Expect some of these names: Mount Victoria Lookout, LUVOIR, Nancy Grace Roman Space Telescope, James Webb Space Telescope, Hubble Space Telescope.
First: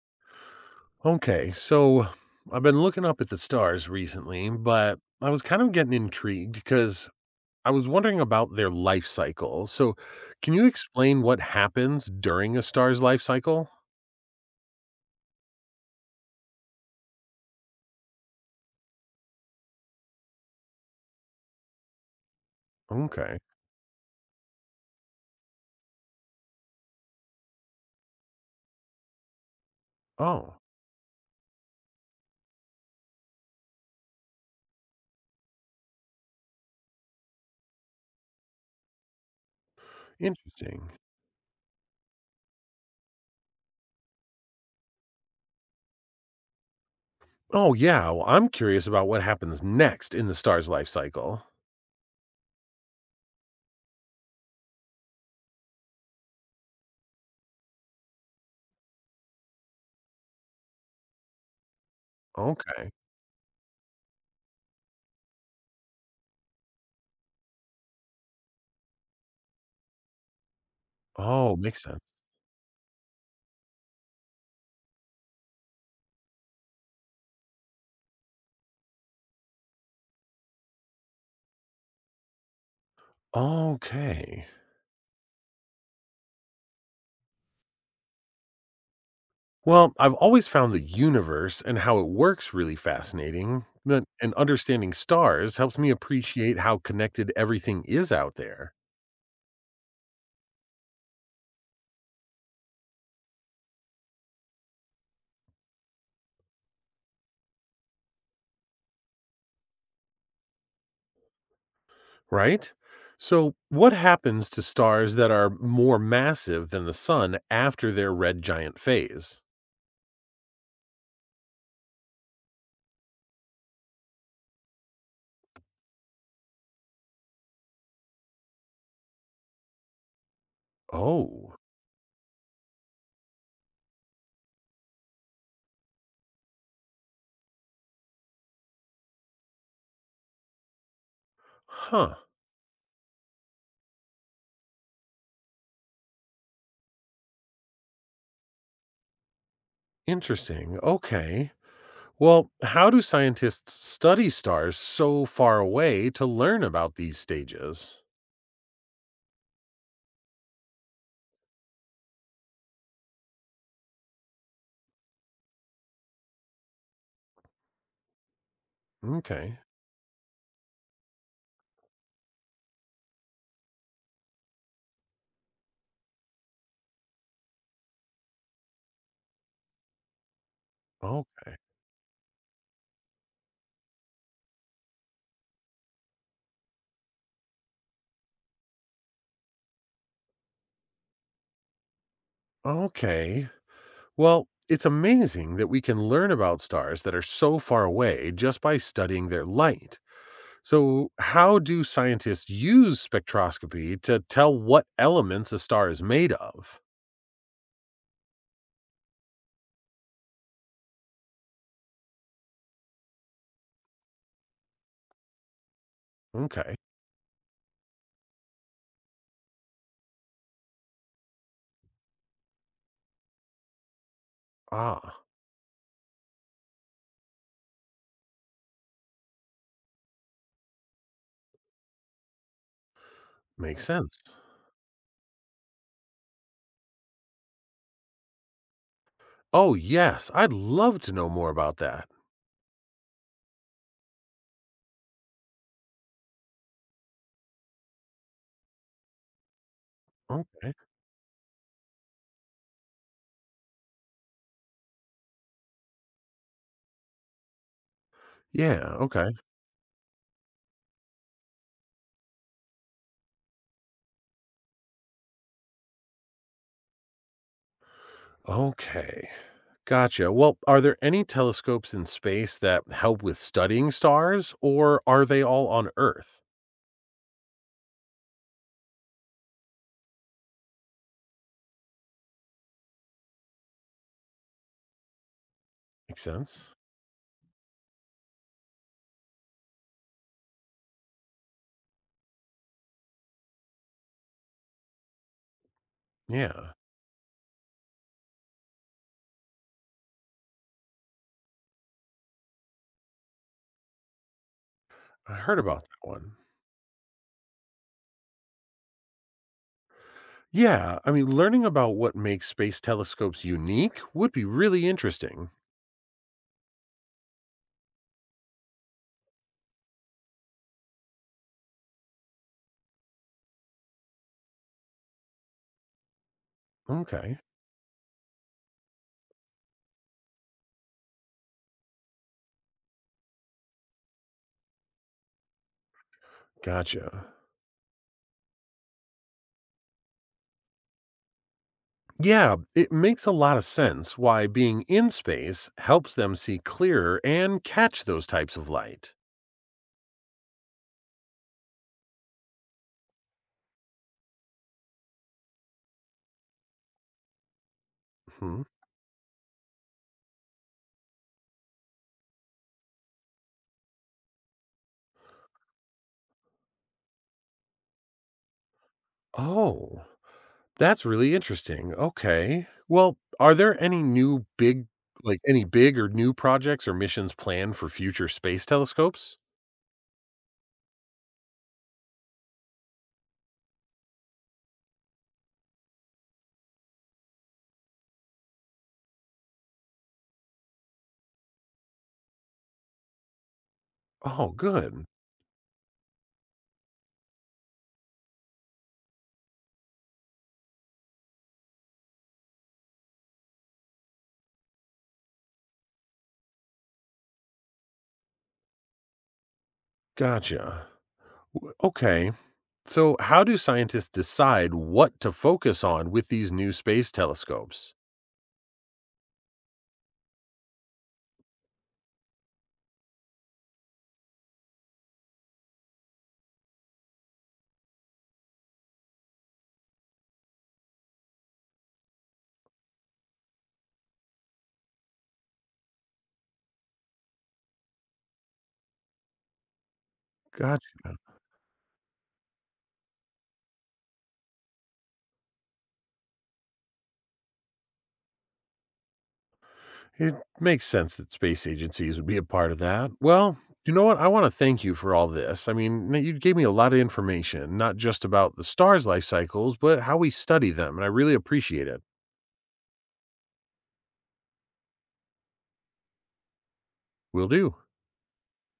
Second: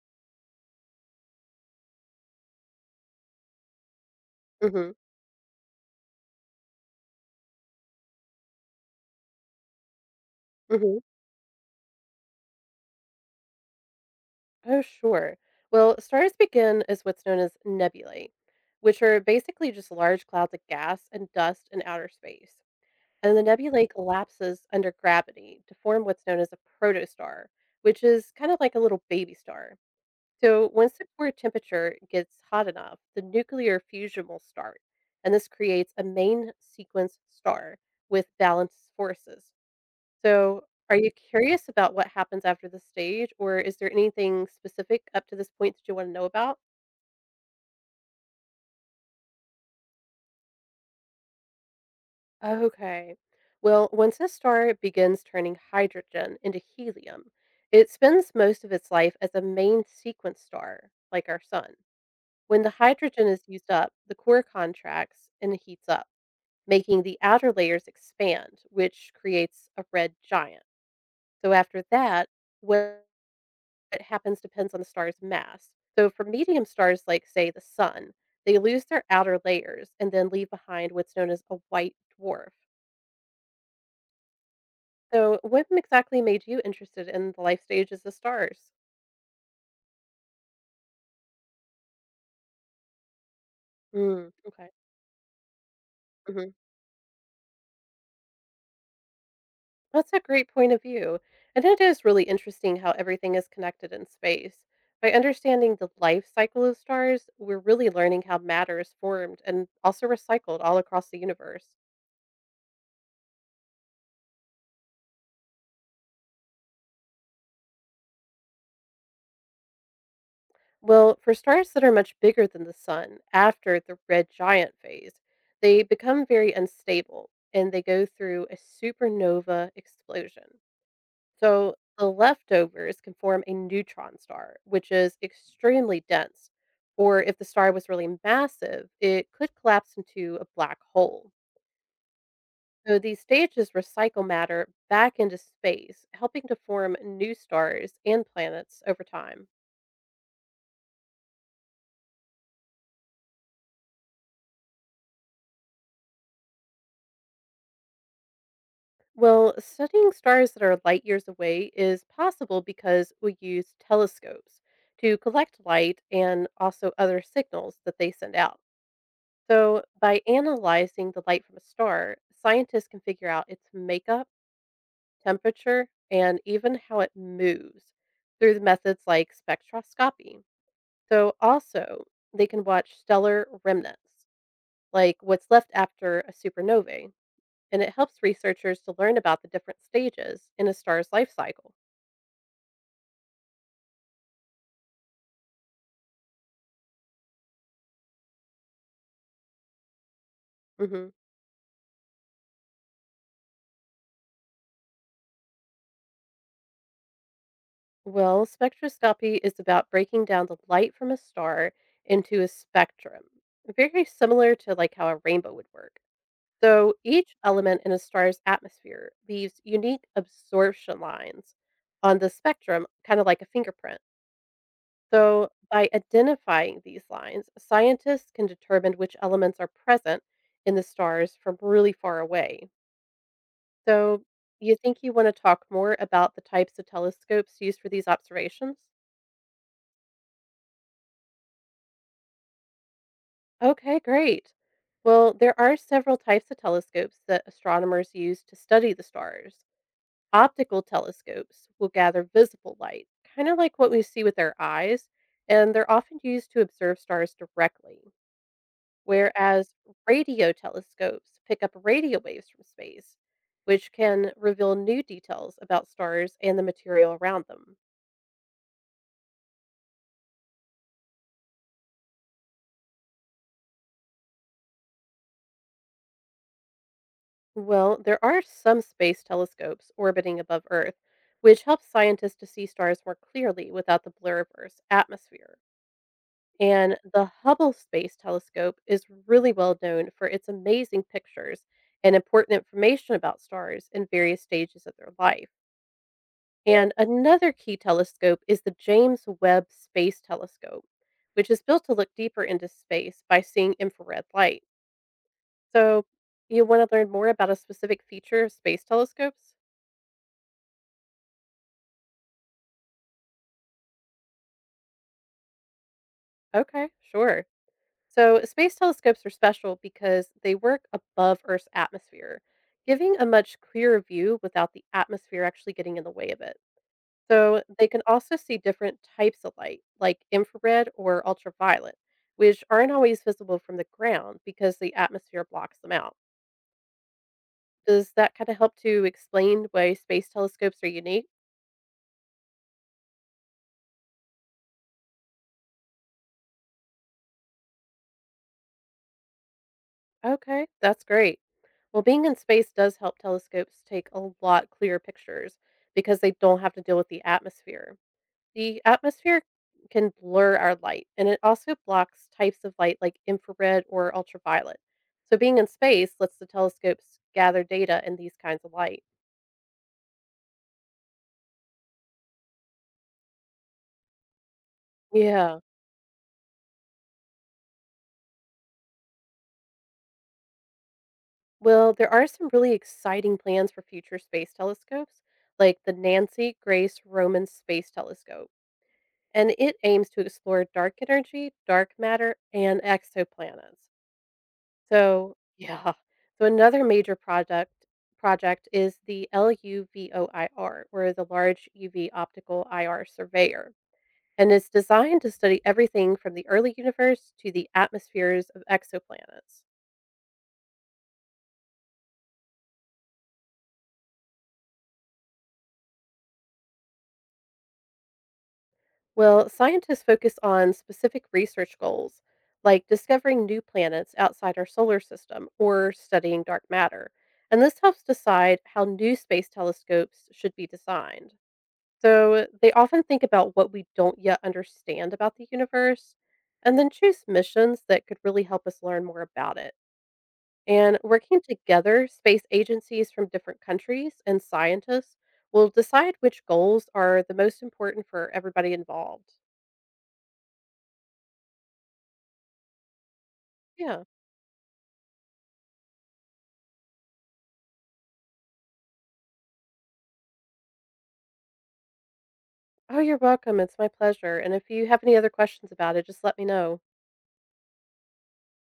Okay, so I've been looking up at the stars recently, Mhm, but I was kind of getting intrigued because I was wondering about their life cycle. So, can you mhm. explain what happens during a star's life cycle? Oh, sure. Well, stars begin as what's known as nebulae, which are basically just large clouds of gas and dust in outer space. And Okay. the nebulae collapses under gravity to form what's known as a protostar, which is kind of like a little baby star. Oh, So, once the core temperature gets hot enough, the nuclear fusion will start, and this creates a main sequence star with balanced forces. So, interesting. are you curious about what happens after the stage, or is there anything specific up to this point that you want to know about? Oh, yeah. Well, I'm curious about what happens next in the star's life cycle. Okay. Well, once a star begins turning hydrogen into helium, it spends most of its life as a main sequence star, like our sun. When the Okay. hydrogen is used up, the core contracts and heats up, making the outer layers expand, which creates a red giant. So Oh, makes after sense. that, when it happens depends on the star's mass. So for medium stars like say the sun, they lose their outer layers and then leave behind what's known as a white dwarf. Okay. So what exactly made you interested in the life stages of stars? Well, I've always found the universe and how it works really fascinating, but- Mm, and okay. understanding stars helps me hmm appreciate how connected everything is out there, That's a great point of view. And it is really interesting how everything is connected in space. By understanding the life cycle of stars, we're really learning how matter is formed and also recycled all across the universe. right? So, what happens to stars that are more massive than the sun after their red giant phase? Well, for stars that are much bigger than the sun after the red giant phase, they become very unstable and they go through a supernova explosion. Oh, So the leftovers can form a neutron star, which is extremely dense. Or if the star was really massive, it could collapse into a black hole. huh. So these stages recycle matter back into space, helping to form new stars and planets over time. Interesting. Okay. Well, how do scientists study stars so far away to learn about these stages? Well, studying stars that are light years away is possible because we use telescopes to collect light and also other signals that they send out. Okay. So, by analyzing the light from a star, scientists can figure out its makeup, temperature, and even how it moves through the methods like spectroscopy. Oh, So, also, they can watch stellar remnants, like what's left after a supernova, and it helps researchers to learn about the different stages in a star's life cycle. okay. Well, it's amazing that we can learn about stars that are so far away just by studying their light. hmm So, how do scientists use spectroscopy to tell what elements a star is made of? Well, spectroscopy is about breaking down the light from a star into a spectrum, very similar to like how a rainbow would work. Okay. So each element in a star's atmosphere leaves unique absorption lines on the spectrum, kind of like a fingerprint. Ah, So by identifying these lines, scientists can determine which elements are present in the stars from really far away. makes So, sense. you think you wanna talk more about the types of telescopes used for these observations? Oh, yes. I'd love to know more about that. Okay, great. Well, there are several types of telescopes that astronomers use to study the stars. Okay. Optical telescopes will gather visible light, kind of like what we see with our eyes, and they're often used to observe stars directly, Yeah. Okay. whereas radio telescopes pick up radio waves from space, which can reveal new details about stars and the material around them. Okay. Gotcha. Well, are there any telescopes in space that help with studying stars, or are they all on Earth? Well, there are some space telescopes orbiting above Earth, which helps scientists to see stars more clearly without the blur of Earth's atmosphere. Makes sense. And the Hubble Space Telescope is really well known for its amazing pictures and important information about stars in various stages of their life. Yeah. And another key telescope is the James Webb Space Telescope, which is built to look deeper into space by seeing infrared light. I heard about that So, one. you want to learn more about a specific feature of space telescopes? Yeah, learning about what makes space telescopes unique would be really interesting. Okay, sure. So, space telescopes are special because they work above Earth's atmosphere, giving a much clearer view without the atmosphere actually getting in the way of it. Okay, So, they can also see different types of light, like infrared or ultraviolet, which aren't always visible from the ground because the atmosphere blocks them out. gotcha. Does that kind of help to explain why space telescopes are unique? Yeah, it makes a lot of sense why being in space helps them see clearer and catch those types of light. Okay, that's great. Well, being in space does help telescopes take a lot clearer pictures because they don't have to deal with the atmosphere. Hmm. The atmosphere can blur our light and it also blocks types of light like infrared or ultraviolet. So, being in space lets the telescopes gather data in these kinds of light. Oh, that's really interesting. Okay. Well, are there any new big, like Yeah. any big or new projects or missions planned for future space telescopes? Well, there are some really exciting plans for future space telescopes, like the Nancy Grace Roman Space Telescope. And it aims to explore dark energy, dark matter, and exoplanets. Oh, good. So, yeah. So another major project is the LUVOIR, or the Large UV Optical IR Surveyor, and it's designed to study everything from the early universe to the atmospheres of exoplanets. Gotcha. Okay. So, how do scientists decide what to focus on with these new space telescopes? Well, scientists focus on specific research goals, like discovering new planets outside our solar system or studying dark matter. And this helps decide how new space telescopes should be designed. So they often think about what we don't yet understand about the universe and then choose missions that could really help us learn more about it. And Gotcha. working together, space agencies from different countries and scientists will decide which goals are the most important for everybody involved. It makes sense that space agencies would be a part of that. Well, you Yeah. know what? I want to thank you for all this. You gave me a lot of information, not just about the stars' life cycles, but how we study them. And I really appreciate it. Oh, you're welcome. It's my pleasure. And if you have any other questions about it, just let me know. Will do.